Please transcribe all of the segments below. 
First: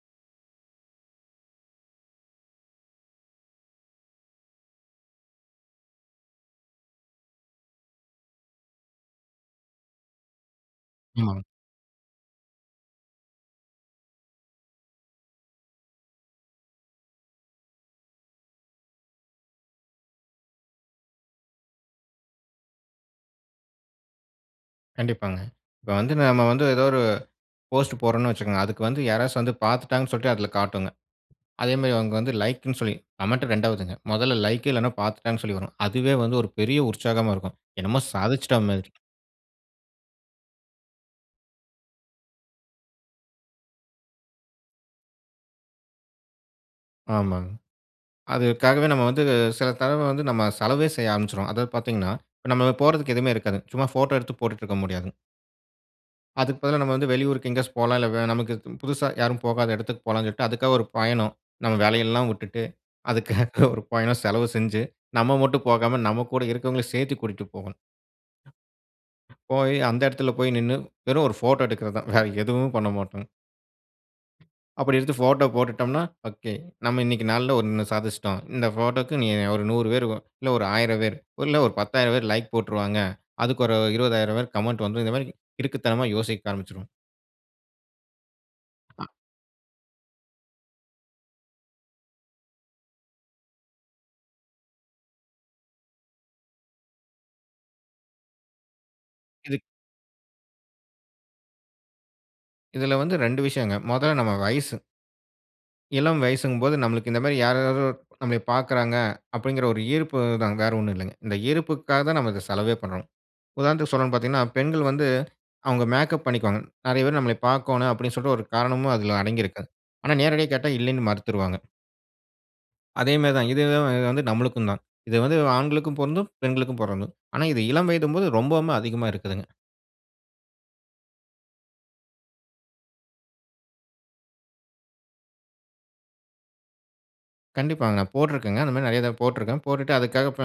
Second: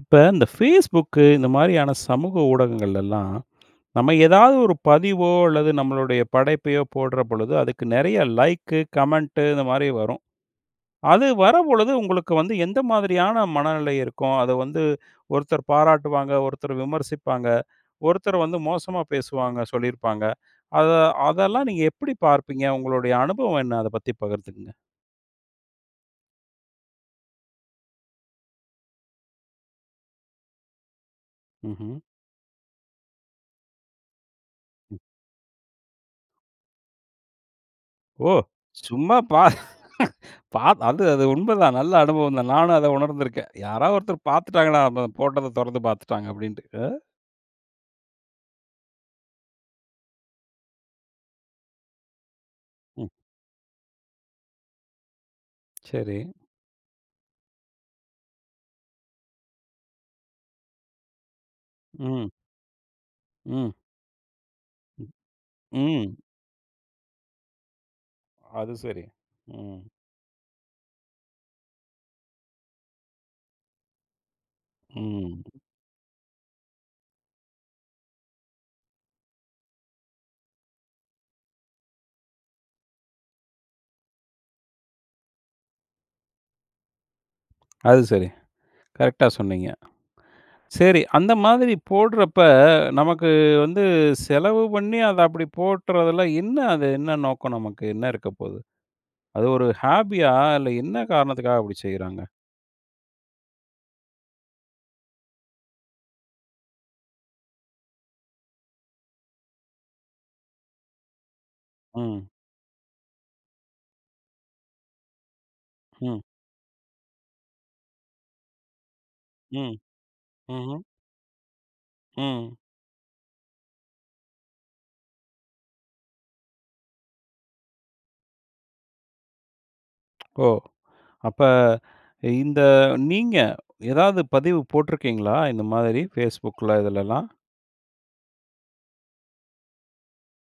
இப்ப இந்த Facebook இந்த மாதிரியான சமூக ஊடகங்கள்லலாம் நம்ப ஏதாவது ஒரு பதிவோ அல்லது நம்மளுடைய படைப்பையோ போடுற பொழுது, அதற்கு நெறைய லைக், கமெண்ட் இந்த மாதிரி வரும். அது ஆமாங்க. வரும் பொழுது உங்களுக்கு வந்து எந்த மாதிரியான மனநிலை இருக்கும்? அத வந்து ஒருத்தர் பாராட்டுவாங்க, ஒருத்தர் விமர்சிப்பாங்க. ஒருத்தர் வந்து மோசமா பேசுவாங்க சொல்லியிருப்பாங்க. அத அதெல்லாம் நீங்க எப்படி பார்ப்பீங்க? உங்களுடைய அனுபவம் என்ன அத பத்தி பகிர்ந்துக்கங்க. கண்டிப்பாங்க. இப்போ வந்து நம்ப வந்து ஏதோ ஒரு போஸ்ட் போடுறோம்னு வச்சிக்கோங்க. அதுக்கு வந்து யாராச்சும் வந்து பாத்துட்டாங்கன்னு சொல்லிட்டு அதுல காட்டுங்க. அதே ம்ஹ்ம். மாதிரி அவங்க வந்து லைக்னு சொல்லி, கமெண்ட் ரெண்டாவதுங்க. மொதல லைக் இல்லன்னா, ம். பாத்துட்டாங்கன்னு சொல்லி வரும். அதுவே வந்து ஒரு பெரிய உற்சாகமா இருக்கும். என்னமோ ஓ! சாதிச்சிட்டா மாதிரி. சும்மா பா பா அது அது உண்மைதான் நல்ல அனுபவம் தான். நானும் அத உணர்ந்துருக்கேன். யாராவது ஒருத்தங்க பாத்துட்டாங்கன்னா, நம்ம போட்டத தொறந்து பாத்துட்டாங்க. அப்டீன்ட்டு. அ. ஆமாங்க. அதற்காகவே நம்ப வந்து சில தடவ வந்து நம்ப செலவே செய்ய ஆரமிச்சிடுவோம். அதாவது பாத்தீங்கன்னா, இப்ப நம்ப ம். போடுறதுக்கு எதுவுமே இருக்காது. சும்மா போட்டோ எடுத்து போட்டுட்டு இருக்க முடியாதுங்க. சரி. அதுக்கு பதிலா, நம்ம வந்து வெளியூருக்கு எங்கேயாச்சும் போகலாம். இல்ல வெ நமக்கு பு புதுசா யாரும் போகாத இடத்துக்கு போகலாம்னு சொல்லிட்டு, அதுக்காக ஒரு பயணம். நம்ம வேலை எல்லாம் ம். வுட்டுட்டு. அதற்காக ம். ஒரு பயணம் செலவு செஞ்சி, ம், நம்ம மட்டும் போகாம, ம். நம்ம கூட இருக்குறவங்களையும் சேர்த்தி கூட்டிட்டு போகணும். அது சரி. போயி ம். அந்த இடத்துல, போய் நின்னு வெறும் ஒரு போட்டோ எடுக்குறது தான். வேற எதுவும் பண்ணமாட்டோம். அப்டி எடுத்து ம். போட்டோ போட்டுட்டோம்னா ஒகே, நம்ம இன்னிக்கு நாள்ல ஒண்ணு சாதிச்சுட்டோம். இந்த போட்டோக்கு இனி ஒரு 100 பேரு, இல்ல ஒரு 1000 பேரு, இல்ல ஒரு 10000 பேரு லைக் போட்ருவாங்க. அதுக்கு ஒரு 20000 பேரு கமெண்ட் வந்து இந்த மாறிக்கு கிறுக்குத்தனமா யோசிக்க ஆரம்பிச்சுருவோம். அது சரி. அ. கரெக்ட்டா சொன்னீங்க. சரி, அந்த மாதிரி போடுறப்ப, நமக்கு வந்து செலவு பண்ணி அத அப்டி போட்றதில்ல என்ன அது? என்ன நோக்கம் நமக்கு என்ன இருக்கப்போது? அது இதுக் ஒரு ஹாபியா இல்ல என்ன காரணத்துக்காக அப்டி செய்றாங்க? இதுல வந்து 2 விஷயங்க. மொத நம்ம வயசு. இளம் வயசுங்கும் போது நம்ளுக்கு இந்த மாரி, யார் யாரோ நம்மை பாக்கிறாங்க? அப்டிங்குற ஒரு ஈர்ப்பு தான். வேற ஒண்ணும் இல்லங்க. இந்த ஈர்ப்புக்காக தான் ம். நம்ம இத செலவே பண்றோம். உதாரணத்துக்கு சொல்லனும்னு பாத்தீங்கன்னா, பெண்கள் வந்து, அவுங்க ம். மேக்கப் பண்ணிக்குவாங்க. நிறைய பேரு நம்ளைய பாக்கோணும், அப்டின்னு சொல்ட்டு ஒரு காரணமும் அதில அடங்கி இருக்கு. ம், ஆனா நேரடியா கேட்டா, ம்ஹ்ம். இல்லைன்னு மருத்துருவாங்க. ம். அதே மாரி தான், இது தே வந்து நம்ளுக்குந்தான். இது வந்து ஆண்களுக்கும் பொருந்தும், பெண்களுக்கும் பொருந்தும். ஆனா, இது இளம் வயதும்போது ரொம்போமே அதிகமா இருக்குதுங்க. ஓ! அப்ப, இந்த நீங்க, ஏதாவது பதிவு போட்ருக்கீங்களா? இந்த மாதிரி Facebookல இதுலலாம்? கண்டிப்பாங்க. போட்ருக்கேங்க. இந்த மாரி நிறைய தரவ போட்ருக்கேன். போட்டுட்டு அதுக்காக ப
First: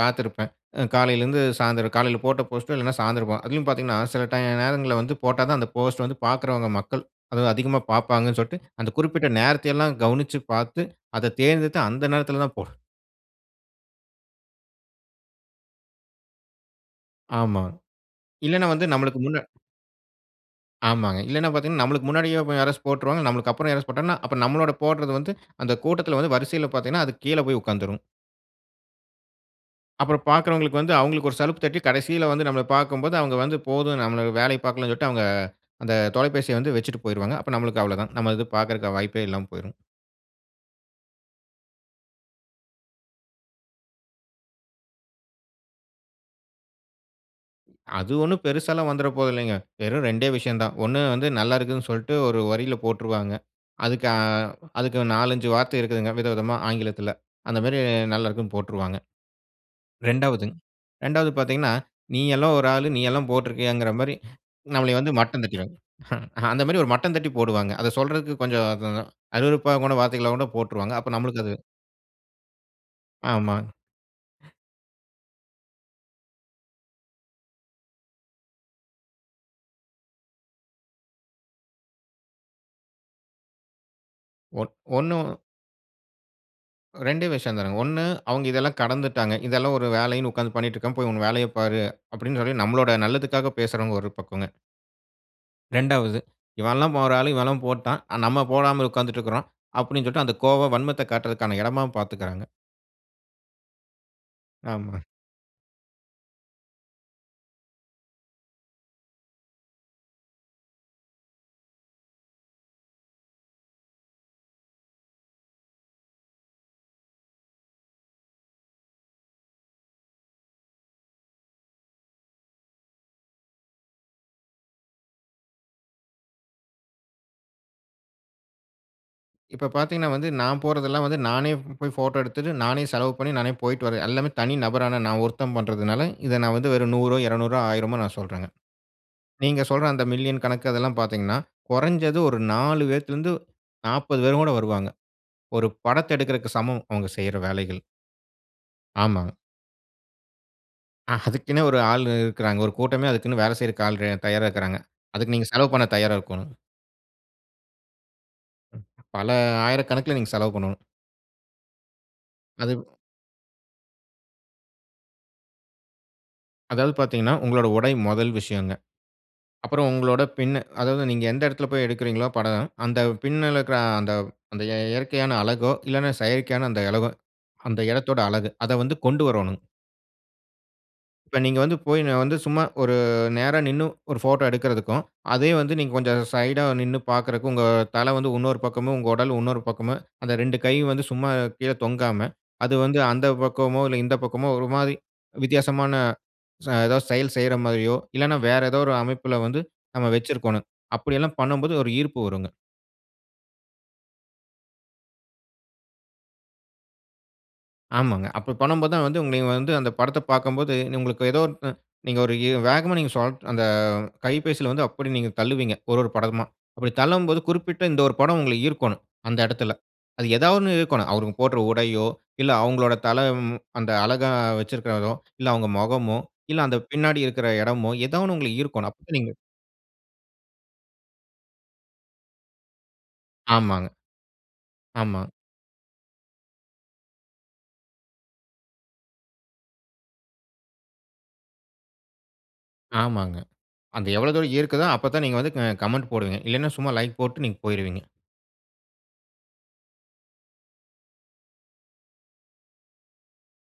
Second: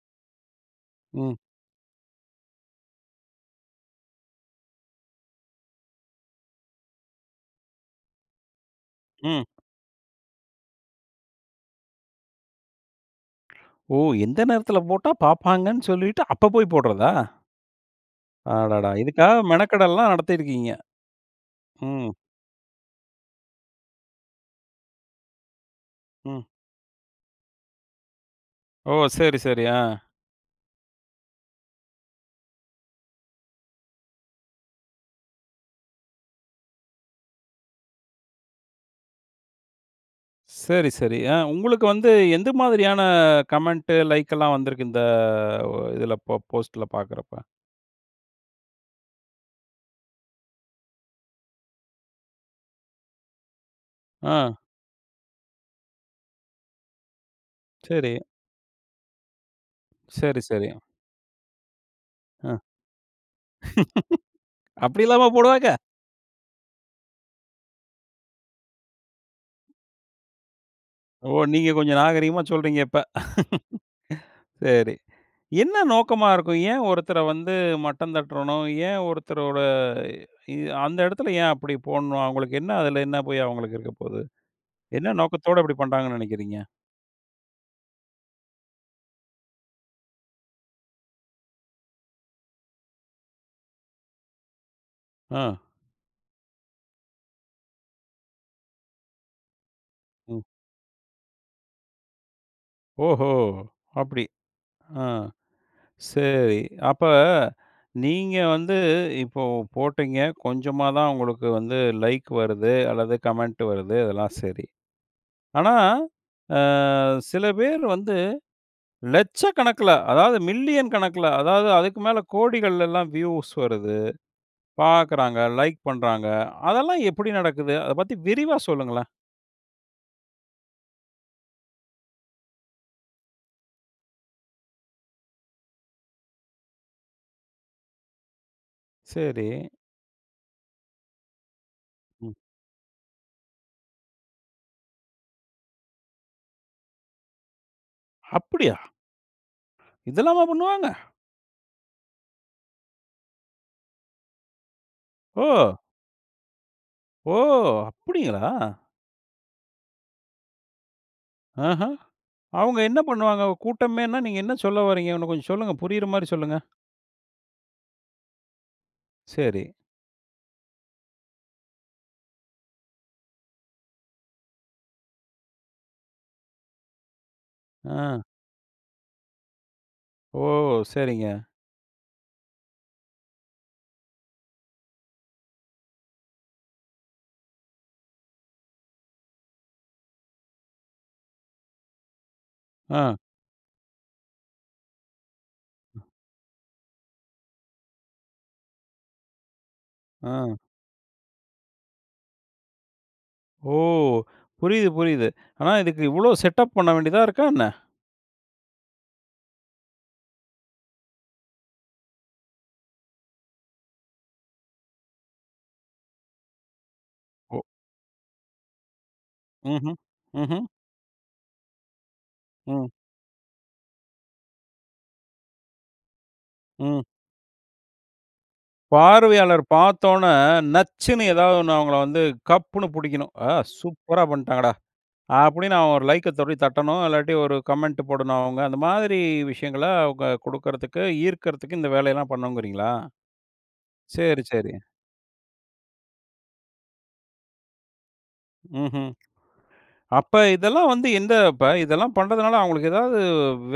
காத்திருப்பேன். அ ம். காலையிலருந்து சாயந்திரம் காலையில போட்ட போஸ்ட்டு, இல்லன்னா சாயந்திரம் பா அதிலும் பாத்தீங்கன்னா, சில டை நேரங்கள்ல வந்து போட்டா தான், அந்த போஸ்ட் வந்து பாக்கிறவங்க மக்கள், அது அதிகமா பாப்பாங்கன் சொல்ட்டு அந்த குறிப்பிட்ட ம். நேரத்தை எல்லாம் கவனிச்சு பாத்து, அத தேர்ந்தெடுத்து அந்த நேரத்தில தான் போடு ஓ! lஎந்த நேரத்துல போட்டா பாப்பாங்கன்னு சொல்லிட்டு அப்ப போய் போடுறதா? ஆமா. இல்லன்னா வந்து அடடா! நம்மளுக்கு முன்ன இதுக்காக மெனக்கெடல்லாம் நடத்திருக்கீங்க. ஆமாங்க. இல்லன்னா, பாத்தீங்கன்னா, நம்மளுக்கு ம். முன்னாடியே யாராச்சு போட்ருவாங்க. நம்மளுக்கு அப்புறம் யாராச்சும் போட்டாங்கன்னா, அப்ப நம்மளோட போடுறது வந்து அந்த கூட்டத்துல வந்து, ம். வரிசையில பாத்தீங்கன்னா, அது கீழ போய் உக்காந்துரும். ஓ! சரி, சரி, ஆ. அப்புறம் பாக்கிறவங்களுக்கு வந்து, அவுங்களுக்கு ஒரு சலுப்பு தட்டி, கடைசில வந்து நம்பள பாக்கும்போது அவுங்க வந்து போதும், நம்மள வேலைய பாக்கலான்னு சொல்ட்டு, அவுங்க அந்த தொலைபேசிய வந்து வெச்சுட்டு போயிருவாங்க. அப்ப நம்மளுக்கு அவ்ளோதான். நம்ம இது பாக்கறதுக்கான வாய்ப்பே இல்லாம போயிருஙம். சரி, சரி. ஆ உங்களுக்கு வந்து எந்த மாதிரியான கமெண்ட்டு, லைக்கெல்லாம் வந்துருக்கு? இந்த வ இதுல போ போஸ்ட்ல பாக்குறப்ப. அது ஒண்ணும் பெருசாலாம் வந்துற போறதில்லைங்க. வெறும் 2 விஷயந்தான். ஒண்ணு வந்து, நல்லாருக்குன்னு சொல்ட்டு ஒரு வரியில போட்ருவாங்க. அதுக்கு ஆ, ஆ. அதுக்கு 4, 5 வார்த்தை இரக்குதுங்க வித விதமா ஆங்கிலத்தில அந்த மாரி சரி. நல்லாருக்குன்னு போட்ருவாங்க. சரி, ரெண்டாவதுங்க சரி. 2 பாத்தீங்கன்னா, “நீ எல்லாம் ஆ. ஒரு ஆளு, நீ எல்லாம் போட்ருக்கியாங்கிற" மாரி நம்மளய அப்டி வந்து எல்லாமா போடுவாங்க? மட்டந்தட்டிவாய்ங். அந்த மாரி ஒரு மட்டந்தட்டி போடுவாங்க. அத சொல்றதுக்கு கொஞ்சம் அத அருவருப்பா கூட வார்த்தைங்களா கூட போட்ருவாங்க. அப்போ ஓ! நம்பளுக்கு அது. நீங்க கொஞ்சம் நாகரிகமா சொல்றீங்க, இப்ப! ஆமாங். சரி. என்ன நோக்கமா இருக்கும்? ஏன் ஒருத்தர வந்து மட்டம் தட்ரணும்? ஏன் ஒருத்தரோட இ அந்த இடத்துல ஏன் அப்படி போடணும்? அவுங்களுக்கு என்ன அதில என்ன போய் அவுங்களுக்கு இருக்கப்போது, ஒன் என்ன ஒண்ணு, நோக்கத்தோட இப்புடி பண்றாங்கன்னு நினைக்கிறீங்க? 2 விஷயம் தானுங்க. 1, அவுங்க இதெல்லாம் கடந்துட்டாங்க, "இதெல்லாம் ஒரு வேலைன்னு உக்காந்து பண்ணிட்ருக்காம, போய் உங்க வேலையப் பாரு” அப்டின்னு சொல்லி நம்மலோட நல்லதுக்காக பேசுறவங்க ஒரு பக்கங்க. அ. 2ஆவது, "இவன்லாம் ஒரு ஆளு, இவன்லாம் போட்டான். ஆனா, நம்ம போடாமல் உக்கார்ந்துட்ருக்றோம்." அப்படீன்னு சொல்லிட்டு அந்த ம். கோவம் வன்மத்த காட்றதுக்கான எடமாவும் பார்த்துக்குறாங்க. ஓஹோ! அப்படி, ஆமா. ஆ சரி. அப்ப நீங்க வந்து இப்போ போட்டீங்க. கொஞ்சமா தான் உங்களுக்கு வந்து லைக் வருது. அல்லது கமெண்ட் வருது. அதெல்லாம் சரி. ஆனா, அ சில பேரு வந்து லட்ச கணக்குல, அதாவது மில்லியன் கணக்குல, அதாவது அதுக்கு மேல கோடிகள்லலாம் வியூஸ் வருது. பார்க்குறாங்க, லைக் பண்றாங்க. அதெல்லாம் எப்படி நடக்குது? அத பத்தி விரிவா சொல்லுங்களேன். இப்ப பார்த்தீங்கன்னா வந்து, நான் போறதெல்லாம் வந்து, நானே போய் ஃபோட்டோ எடுத்துட்டு, நானே செலவு பண்ணி, நானே போய்ட்டு வருவேன். எல்லாமே தனி நபரான நான் ஒருத்தன் பண்றதுனால, இத நான் வந்து வெறும் 100ஓ, 200ஓ, 1000ஓ நான் சொல்றேங்க. சரி. நீங்க சொல்ற அந்த மில்லியன் கணக்கு அதெல்லாம் பார்த்தீங்கன்னா, கொறஞ்சது ம். ஒரு 4 பேத்துல இருந்து 40 பேர் கூட வருவாங்க. ஒரு படத்த எடுக்குறதுக்கு சமம் அவங்க செய்ற வேலைகள். அப்படியா? ஆமாங்க. இதெல்லாமா பண்ணுவாங்க. அ அதுக்குன்னே 1 ஆளு இருக்குறாங்க. 1 கூட்டமே அதுக்குன்னு வேலை செய்றதுக்கு ஆள் ரெ தயாரா இருக்குறாங்க. அதுக்கு நீங்க செலவு ஓ! பண்ண தயாரா இருக்கோணும். ஓ! அப்டிங்களா? பல ஆயிரக்கணக்கல நீங்க செலவு பண்ணனும். ஆஹம். அவங்க அது. என்ன பண்ணுவாங்க கூட்டமேனா, நீங்க என்ன சொல்ல வறீங்க, இன்னம் கொஞ்சம் சொல்லுங்க. புரியற மாரி சொல்லுங்க. அதாவது பாத்தீங்கன்னா, உங்களோட உடை முதல் விஷயம்ங்க. சரி. அப்புறம் உங்களோட பின் அதாவது நீங்க எந்த இடத்துல போய் எடுக்கிறீர்களோ படம் அந்த பின்ல இருக்கிற அந்த, அந்த எ இயற்கையான அழகோ இல்லனா, செயற்கையான அந்த அழகோ அந்த ஆ. எடத்தோட அழகு அத வந்து கொண்டு வரணுங்க ஓ! இப்ப சரிங்க. நீங்க வந்து போய் நான் வந்து சும்மா, ஒரு நேரா நிண்ணு ஒரு ஃபோட்ட எடுக்கறதுக்கும். அதே வந்து நீங்க கொஞ்சம் சைடா நிண்ணு பார்க்கறக்கும் உங்க தல வந்து இன்னொரு பக்கமும் உங்க உடல் இன்னொரு பக்கமும் அந்த 2 கை வந்து சும்மா கீழே தொங்காம, அது வந்து ஆ. அந்த பக்கமோ இல்ல இந்த பக்கமோ ஒரு மாதிரி வித்தியாசமான, ச ஏதாவது செயல் செய்ற மாரியோ இல்லன்னா வேற ஏதோ ஒரு அமைப்புல வந்து நம்ம ஆ. வச்சுருக்கணும். அப்டியெல்லாம் பண்ணும்போது ஒரு ஈர்ப்பு வருங்க. ஓ! புரியிது, புரியிது. ஆனா இதுக்கு இவ்ளோ செட்டப் பண்ண வேண்டியதா இருக்கா என்ன? ஆமாங்க. அப்ப பண்ணும்போது தான் வந்து உங்கள வந்து அந்த படத்த பாக்கும்போது, உங்களுக்கு ஏதோ நீங்க ஒரு வேகமா சோ நீங்க அந்த கைபேசியில வந்து அப்டி நீங்க தள்ளுவீங்க. ஒரு, ஒரு படமா அப்டி தள்ளும்போது ஒ! குறிப்பிட்ட இந்த ஒரு படம் உங்கள ஈர்க்கணும், அந்த இடத்துல. ம்ஹ்ம், அது ஏதாவது ம்ஹ்ம். ஒண்ணு ஈர்க்கணும், அவங்க போடுற உடையோ இல்ல, ம். அவங்களோட தல ம் அந்த அழகா வச்சுருக்கிறதோ இல்ல, அவங்க மொகமோ இல்ல அந்த ம். பின்னாடி இருக்குற எடமோ ஏதா ஒண்ணு உங்கள ஈர்க்கணும். அப்ப நீங்க பார்வையாளர் பார்த்தோனே நச்சுன்னு ஏதாவது ஒண்ணு, அவங்கள வந்து கப்புனு புடிக்கணும். "ஆ! ஆமாங்க. சூப்பரா பண்ட்டாங்கடா" ஆமா. அப்டின்னு அவன் ஒரு லைக்க தொடி தட்டணும் இல்லாட்டி ஒரு கமெண்ட் போடணும் அவங்க. அந்த மாதிரி விஷயங்கள அவங்க குடுக்குறதுக்கு, ஈர்க்கிறதுக்கு இந்த வேலையெல்லாம் பண்ணுங்கிறீங்களா? ஆமாங்க. அந்த எவ்ளோ சரி, தூரம் சரி. ஈர்க்குதோ அப்ப தான் நீங்க வந்து க கமெண்ட் போடுவீங்க. இல்லனா சும்மா லைக் போட்டு நீங்க போயிருவீங்க. ம்ஹ்ம். அப்ப, இதெல்லாம் வந்து, எந்த இப்ப இதெல்லாம் பண்ணுறதுனால அவுங்களுக்கு எதாவது,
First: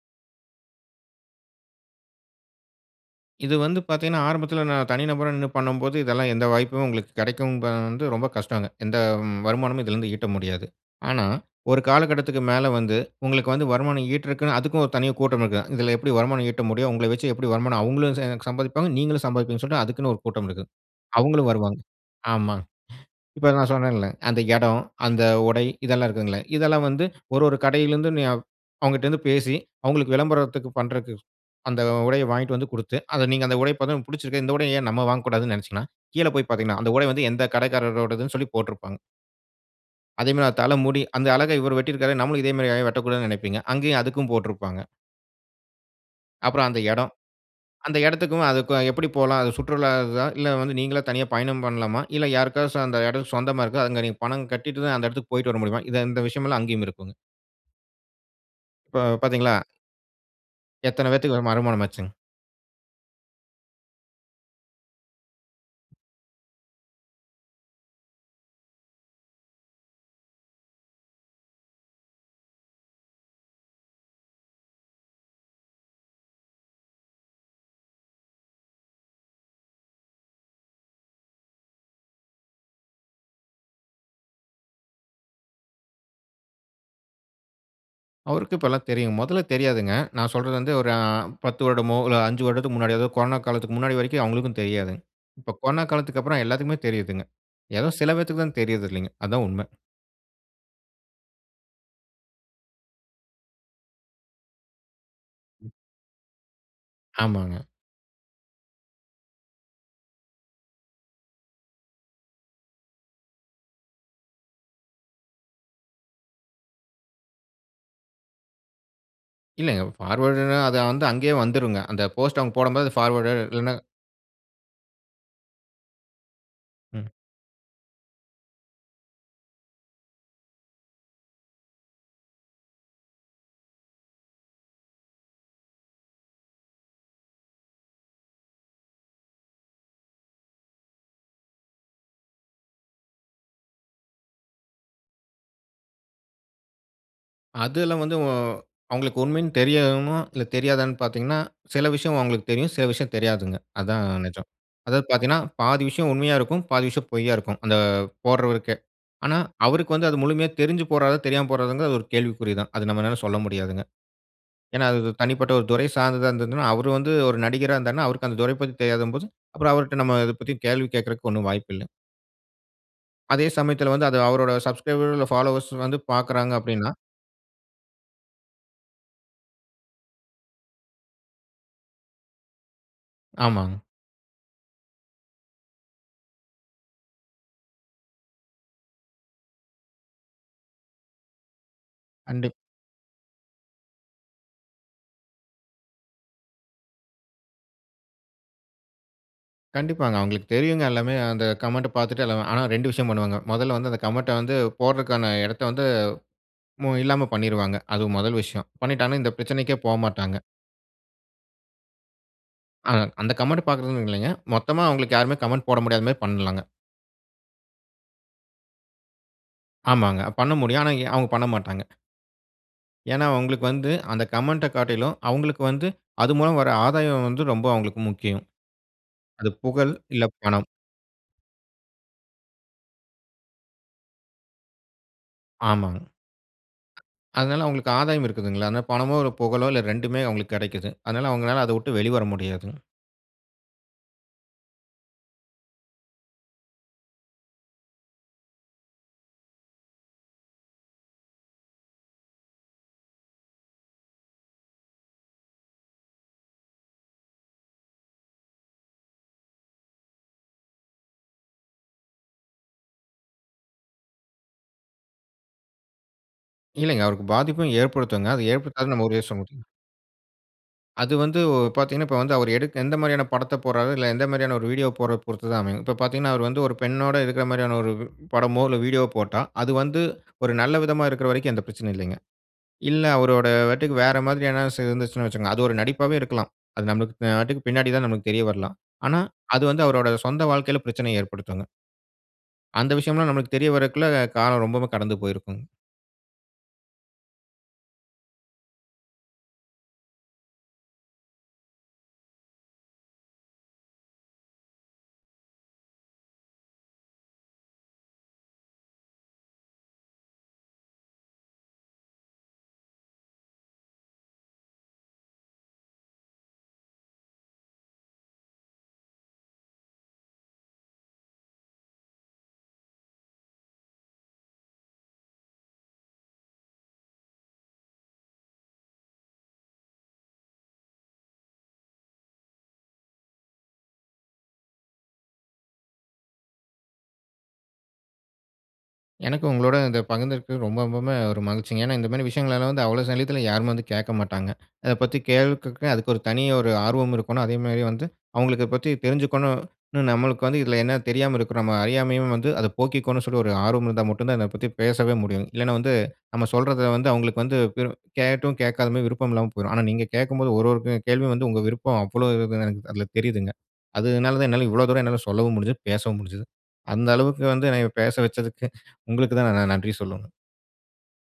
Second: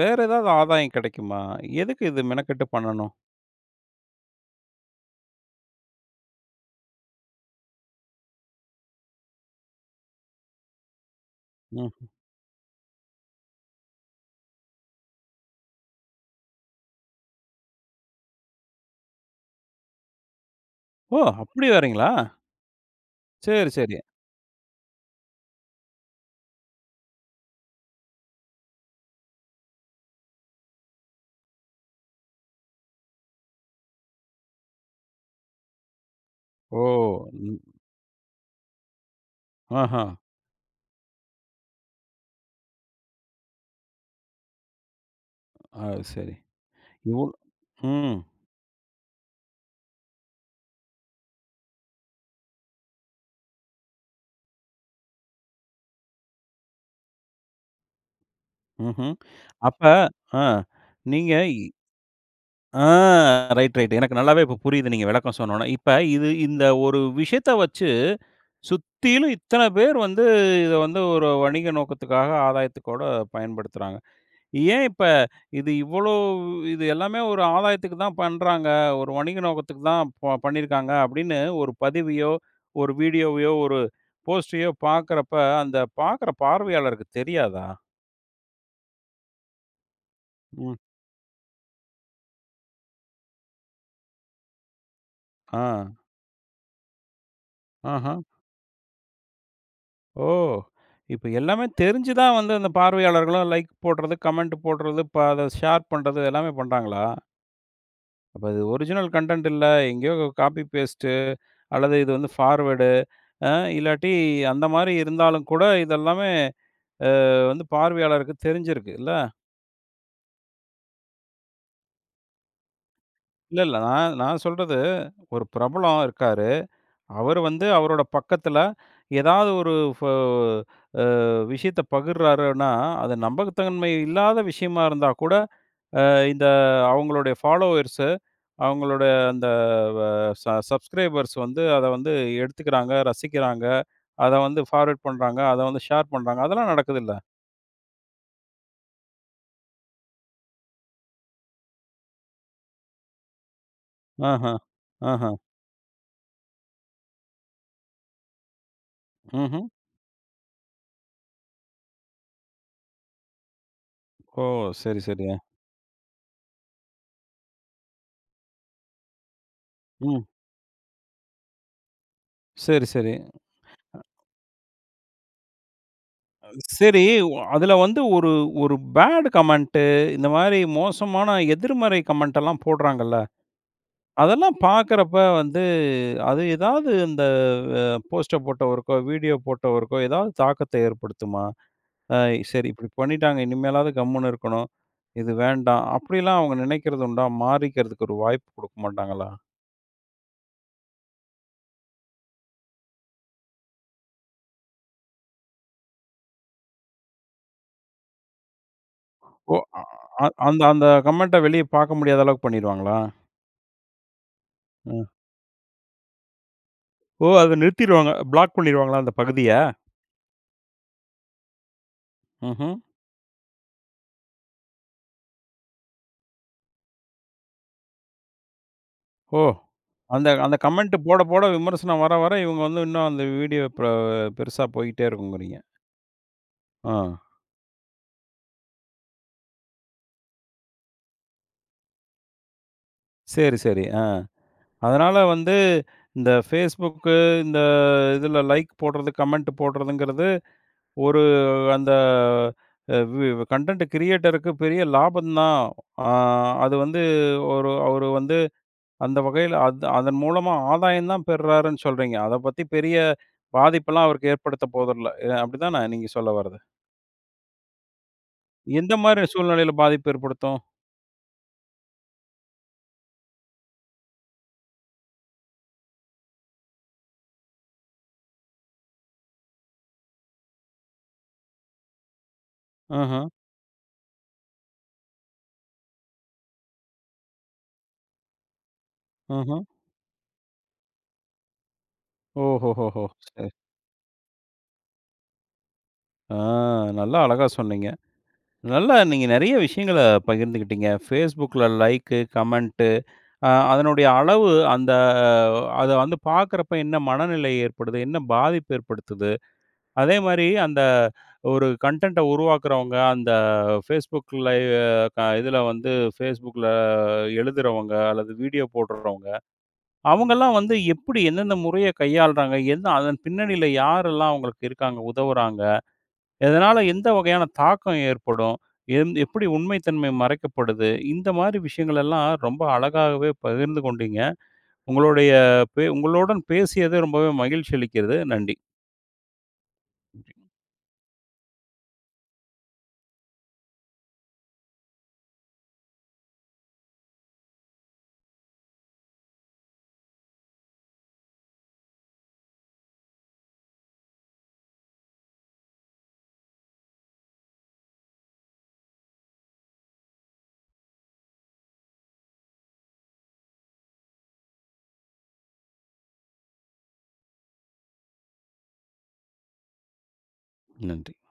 வேற எதாவது ஆதாயம் கெடைக்குமா? எதுக்கு இது மெனக்கெட்டு பண்ணணும்? இது வந்து பாத்தீங்கன்னா, ஆரம்பத்தில நான் தனி நபரா நின்னு பண்ணம்போது, இதெல்லாம் எந்த வாய்ப்பும் உங்களுக்கு கெடைக்கும்ன்ப வந்து ரொம்ப கஷ்டங்க. எந்தம் வருமானமும் இதுலருந்து ஈட்ட முடியாது. ஆனா, ஒரு ம். காலகட்டத்துக்கு மேல வந்து, உங்களுக்கு வந்து வருமானம் ஈட்டுறக்குன்னு அதுக்கும் ஒரு தனியா கூட்டமிருக்கும். இதில எப்டி வருமானம் ஈட்ட முடியும்? உங்கள வச்சி எப்படி வருமானம் அவுங்களும் ச சம்பாதிப்பாங்க, நீங்களும் சம்பாதிப்பீங்கன்னு சொல்ட்டு அதுக்குன்னு ஒரு கூட்டம் இருக்கு. ஓ! அவுங்களும் அப்படி வருவாங்க. வேறைங்களா? ஆமா. இப்போ நான் சேரி, சேரி. சொன்னேன்ல்ல. அந்த எடம், அந்த உடை இதெல்லாம் இருக்குதுங்கல, இதெல்லாம் வந்து ஒரு ஒரு கடையிலருந்து நீ அவு அவுங்கட்டருந்து பேசி, அவுங்களுக்கு விளம்பரத்துக்கு பண்றக்கு, அந்த உடைய வாங்கிட்டு வந்து குடுத்து, அத நீங்க அந்த உடைய பாத்தாவொனே புடிச்சிருக்கு. இந்த உடைய ஏன் நம்ம வாங்கக்கூடாதுன்னு நெனச்சீங்கன்னா, கீழே போய் பாத்தீங்கன்னா, ஓ! அந்த உடை வந்து, எந்த ம். கடைக்காரரோடதுன்னு சொல்லி போட்டுருப்பாங்க. ஆஹா. அதே மாரி அ தலமுடி. அந்த அழகா இவரு வெட்டிருக்காரே, நாமளும் இதே மாரி ஏன் வெட்டக்கூடாதுன்னு நினைப்பீங்க. அங்கேயும் அதுக்கும் போட்ருப்பாங்க. அது சரி. அப்புறம் அந்த எடம். இவ்வள அந்த ம். எடத்துக்கும் அதுக்கும் எப்படி போலாம்? அது சுற்றுலா இதா, இல்லை வந்து, நீங்களே தனியா பயணம் பண்ணலாமா? இல்லை. யாருக்காச்சம் அந்த எடம் சொந்தமா இருக்கோ? அங்க நீங்க பணம் கட்டிட்டு தான், அந்த எடத்திற்கு போய்ட்டு வர முடியுமா? இத இந்த விஷயமல்லாம் அங்கேயுமிருக்குங்க. இப்போ ம்ஹ்ம். பாத்தீங்களா? அப்ப ஆ எத்தனை நீங்க பேத்துக்கு ஒரு மறுமணம் ஆச்சுங்க? ஆ ரைட் ரைட், எனக்கு நல்லாவே இப்ப புரியுது. நீங்க விளக்கம் சொன்னோன, இப்ப இது இந்த ஒரு விஷயத்த வச்சு, சுத்தீலும் இத்தனை பேர் வந்து, இத வந்து ஒரு வணிக நோக்கத்துக்காக ஆதாயத்துக்கூட பயன்படுத்துறாங்க. ஏன் இப்ப இது இவ்வளோ இது எல்லாமே ஒரு ஆதாயத்துக்கு தான் பண்ணுறாங்க. ஒரு வணிக நோக்கத்துக்கு தான் ப பண்ணியிருக்காங்கனு, அப்டீன்னு ஒரு பதிவையோ, ஒரு வீடியோவையோ, ஒரு போஸ்ட்டையோ பாக்குறப்ப அந்த பாக்குற பார்வையாளருக்கு தெரியாதா? அவருக்கு இப்பல்லாம் தெரியும். மொதல தெரியாதுங்க. நான் சொல்றது வந்து ம். ஒரு ஆ 10 வருடமோ இல்ல, 5 வருடத்துக்கு முன்னாடி, அதாவது கொரோனா காலத்துற்கு முன்னாடி வரைக்கும் அவங்களுக்கும் தெரியாது. இப்போ கொரோனா ஆ. காலத்துக்கப்புறம் எல்லாருக்குமே தெரியுதுங்க. ஏதோ சில ஆஹா. பேருக்கு தான் தெரியறது இல்லங்க. அதுதான் உண்மை. ஓ! இப்ப எல்லாமே தெரிஞ்சி தான் வந்து, அந்த பார்வையாளர்களு லைக் போடுறது, கமெண்ட் போடுறது, ஷேர் பண்ணுறது எல்லாமே பண்ணுறாங்களா? ஆமாங்க. அப்ப அது ஒரிஜினல் கன்டென்ட் இல்ல, எங்கேயோ காப்பி, பேஸ்ட்டு அல்லது இது வந்து ஃபார்வேர்டு அ இல்லாட்டி, அந்த மாரி இருந்தாலும் கூ, ட இதெல்லாமே அ வந்து பார்வையாளருக்கு தெரிஞ்சிருக்கு இல்ல. இல்லங்க. ஃபார்வார்டுனா அது வந்து அங்கேயே வந்துருங்க. அந்த போஸ்ட் அவங்க போடும்போது ஃபார்வார்டெட் இல்ல, இல்லனா இல்ல. நான் நான் சொல்றது. ஒரு பிரபலம் இருக்காரு. ம். அவரு வந்து அவரோட பக்கத்துல எதாவது ஒரு ஃப ஆ விஷயத்த பகிர்றாருன்னா, அது நம்பகத்தன்மை இல்லாத விஷயமா இருந்தா கூட ஆ இந்த அவங்களோட ஃபாலோவர்ஸு அவங்களோட அந்த ஆ ச சப்ஸ்க்ரைபர்ஸ் வந்து, அத வந்து எடுத்துக்குறாங்க, ரசிக்கிறாங்க. அத வந்து ஃபார்வர்ட் பண்றாங்க. அத வந்து ஷேர் பண்றாங்க. அதெல்லாம் நடக்குதுல்ல? அது எல்லாம் வந்து அ அவங்களுக்கு உண்மைன்னு தெரியயுமா, இல்ல தெரியாதான்னு பார்த்தீங்கன்னா, சில விஷயம் அவங்களுக்கு தெரியும். சில விஷயம் தெரியாதுங்க. அதுதாங்க நெஜம். ஆஹம். அதாவது ஆஹம். பார்த்தீங்கன்னா, பாதி விஷயம் உண்மையா இருக்கும், பாதி விஷயம் பொய்யா இருக்கும் அந்த போடுறவருக்கே. ஆனா, ம்ஹ்ம். அவருக்கு வந்து, அது முழுமையா தெரிஞ்சு போடுறாரா? தெரியாம போடுறாராங்குது ஒரு கேள்விக்குறி தான். அது நம்மனால சொல்ல முடியாதுங்க. ஓ! ஏனா சரி, அது சரி. அ. தனிப்பட்ட ஒரு துறை சார்ந்ததா இருந்ததுனா, அவரு வந்து ஒரு நடிகரா இருந்தாருன்னா, அவருக்கு அந்த துறை பத்தி தெரியாதம்போதும், அப்புறம் அவரிட்ட நம்ம ம். இத பத்தி கேள்வி கேட்கதுக்கு ஒண்ணும் வாய்ப்பு இல்ல. சரி, சரி அதே சமயத்துல அ வந்து அது அவரோட சப்ஸ்கரைபர் இல்ல ஃபாலோயர்ஸ் வந்து பார்க்குறாங்க. அப்டின்னா சரி. ஓ அதுல வந்து ஒரு ஒரு பேடு கமெண்ட்டு இந்த மாரி மோசமான எதிர்மறை கமெண்ட்ல்லாம் போடுறாங்கல்ல. ஆமாங்க. அதெல்லாம் பார்க்குறப்ப வந்து அது எதாவது அந்த அ போஸ்ட்ட போட்டவருக்கோ, வீடியோ போட்டவருக்கோ ஏதாவது தாக்கத்த ஏற்படுத்துமா? அ கண்டிப் சரி இப்டி பண்ணிட்டாங்க. இனிமேலாவது கம்முனு இருக்கணும். இது வேண்டாம். அப்டிலாம் அவங்க நெனைக்கிறது உண்டா? மாறிக்கிறதுக்கு ஒரு வாய்ப்பு குடுக்க மாட்டாங்களா? கண்டிப்பாங்க. அவங்களுக்கு தெரியுங்க எல்லாமே, அந்த கமெண்ட்ட பாத்துட்டு ஆனா, 2 விஷயம் பண்ணுவாங்க. மொதல்ல வந்து அந்த கமெண்ட்ட வந்து போடுறதற்கான இடத்தை வந்து இல்லாம பண்ணிருவாங்க, அது முதல் விஷயம். பண்ணிட்டாங்கனா இந்த ஓ பிரச்சனைக்கே அ போமாட்டாங்க. அந்த அந்த கமெண்ட்ட வெளிய பார்க்க முடியாத அளவுக்கு ஆ பண்ணிருவாங்களா? அந்த கமெண்ட் பாக்கிறது இல்லைங்க. மொத்தமா ம். அவங்களுக்கு யாருமே கமெண்ட் போட முடியாத மாதிரி பண்ணலாங்க. ஓ! அத நிறுத்திருவாங்க. பிளாக் பண்ணிடுவாங்களா அந்த பகுதிய? ஆமாங்க, பண்ண முடியும், ஆனா அவங்க பண்ணமாட்டாங்க. ம்ஹம். ஏனா அவங்களுக்கு வந்து, அந்த கமெண்ட்ட காட்டிலும், அவங்களுக்கு வந்து, அது மூலம் வர ஆதாயம் வந்து ரொம்ப அவங்களுக்கு முக்கியம். ஓ! அது புகழ் இல்ல, அந்த அந்த பணம். கமெண்ட் போட போட விமர்சனம் வர வர இவுங்க வந்து இன்னும் அந்த வீடியோ பெ பெருசா போயிட்டே இருக்குங்கிறீங்க. ஆமாங்க. ஆ. அதனால அவங்களுக்கு ஆதாயம் இருக்கிதுல்லங்க. அதனால பணமோ, ஒரு புகழோ இல்ல, 2 அவங்களுக்கு கிடைக்குது. அதனால அவங்களால அத விட்டு வெளிவர முடியாதுங்க. சரி, சரி ஆ, அதனால வந்து, இந்த Facebookக்கு, இந்த இதுல லைக் போடுறது, கமெண்ட் போடுறதுங்கிறது, ஒரு அந்த, ஆ வி கன்டென்ட் கிரியேட்டருக்கு பெரிய லாபம் தான், ஆ அது வந்து ஒரு அவர் வந்து அந்த வகையில அதன் மூலமா ஆதாயம் தான் பெறுறாருன்னு சொல்றீங்க, அதை பத்தி பெரிய பாதிப்பெல்லாம் அவருக்கு ஏற்படுத்த போதில, அப்படி தான நீங்க சொல்ல வரது? இல்லைங்க, அவருக்கு பாதிப்பும் ஏற்படுத்துங்க, அத எந்த ஏற்படுத்தாது நம்ம உறுதியா. மாரியான [unintelligible] சூழ்நிலையில பாதிப்பு ஏற்படுத்தும்? அது வந்து பாத்தீங்கனா, இப்போ வந்து அவரு எடுக்க எந்த மாதிரியான படத்தை போடுறாரு, இல்ல எந்த மாதிரியான ஒரு வீடியோ போடுறதை பொறுத்து தான் அமையும். இப்போ பாத்தீங்கன்னா, அவர் வந்து ஒரு பெண்ணோடு இருக்கிற மாதிரியான ஒரு உ படமோ, இல்ல வீடியோ போட்டா அது வந்து, ஒரு நல்ல விதமா இருக்கிற வரைக்கும், எந்த பிரச்சனையும் இல்லிங்க. இல்ல ம்ஹ்ம். அவருடைய நடிப்புக்கு வேற மாதிரி இருந்ததுனு வச்சுக்கோங்க, அது ஒரு நடிப்பாவே இருக்கலாம், அது நமக்கு பின்னாடி தான் நமக்கு தெரியவரலாம். ஆனா, ம்ஹம். அது வந்து அவருடைய சொந்த வாழ்க்கையில பிரச்சனையை ஏற்படுத்துங்க. ஓஹோ அந்த ஹோஹோ! விஷயம்லாம் நமக்கு சரி. தெரிய வருவதற்குள்ள காலம் ரொம்பவும் கடந்து போயிருக்கும். அ நல்லா அழகா சொன்னீங்க. நல்லா நீங்க நெறைய விஷயங்கள பகிர்ந்துக்கிட்டீங்க. Facebook ல லைக்கு, கமெண்ட்டு அ அதனுடைய அளவு அந்த வ அத வந்து பாக்குறப்ப, என்ன மனநிலை ஏற்படுது? என்ன பாதிப்பு ஏற்படுத்துது? அதேமாரி அந்த ஒரு கன்டெண்ட் ட உருவாக்குறவங்க, அந்த Facebook லய்வு, க இதுல வந்து Facebook ல எழுதுறவங்க, அல்லது வீடியோ போடுறவங்க, அவுங்கலாம் வந்து எப்புடி எந்தெந்த முறைய கையாள்றாங்க? எந்த அதன் பின்னணியில யாரெல்லாம் அவங்களுக்கு இருக்காங்க! உதவுறாங்க? எதனால எந்த வகையான தாக்கம் ஏற்படும்? எந் எப்படி உண்மை தன்மை மறைக்கப்படுது? இந்த மாரி விஷயங்களெல்லாம் ரொம்ப அழகாகவே பகிர்ந்து கொண்டீங்க. உங்களுடைய பே உங்களுடன் பேசியது ரொம்பவே மகிழ்ச்சி அளிக்கிறது. நன்றி. எனக்கு உங்களோட இத பகிர்ந்துருக்கு ரொம்ப ரொம்பமே ஒரு மகிழ்ச்சிங்க. ஏன்னா, இந்த மாரி விஷயங்கள்லாம் வந்து அவ்வளவு சல்லியத்துல யாருமே வந்து கேக்க மாட்டாங்க. அத பத்தி கேள்வி கேட்க, அதுக்கு ஒரு தனி ஒரு ஆர்வம் இருக்கோணும். அதேமாரி வந்து அவுங்களுக்கு இத பத்தி தெரிஞ்சுக்கொணும் னு. நம்மளுக்கு வந்து இதுல என்ன தெரியாம இருக்குறமா, அறியாமயும் வந்து, அத போக்கிக்கணும், சொல்லி ஒரு ஆர்வம் இருந்தா மட்டும் தான். இத பத்தி பேசவே முடியும். இல்லனா, வந்து நம்ம சொல்றத வந்து அவுங்களுக்கு வந்து, கேட்டும் கேக்காத மாரி விருப்பம் இல்லாம போயிரும். ஆனா, நீங்க கேக்கும்போது ஒரு ஒரு கே கேள்வியும் வந்து உங்க விருப்பம் அவ்வளவு இருக்குன்னு, எனக்கு அதுல தெரியுதுங்க. அது னால தான், என்னால இவ்ளோ தூரம் என்னால சொல்லவும் முடிஞ்சுது, பேசவும் முடிஞ்சுது. அந்த அளவுக்கு வந்து என்னய பேச வச்சதுக்கு, உங்களுக்கு தான் நான் நன்றி சொல்லணும். நன்றி.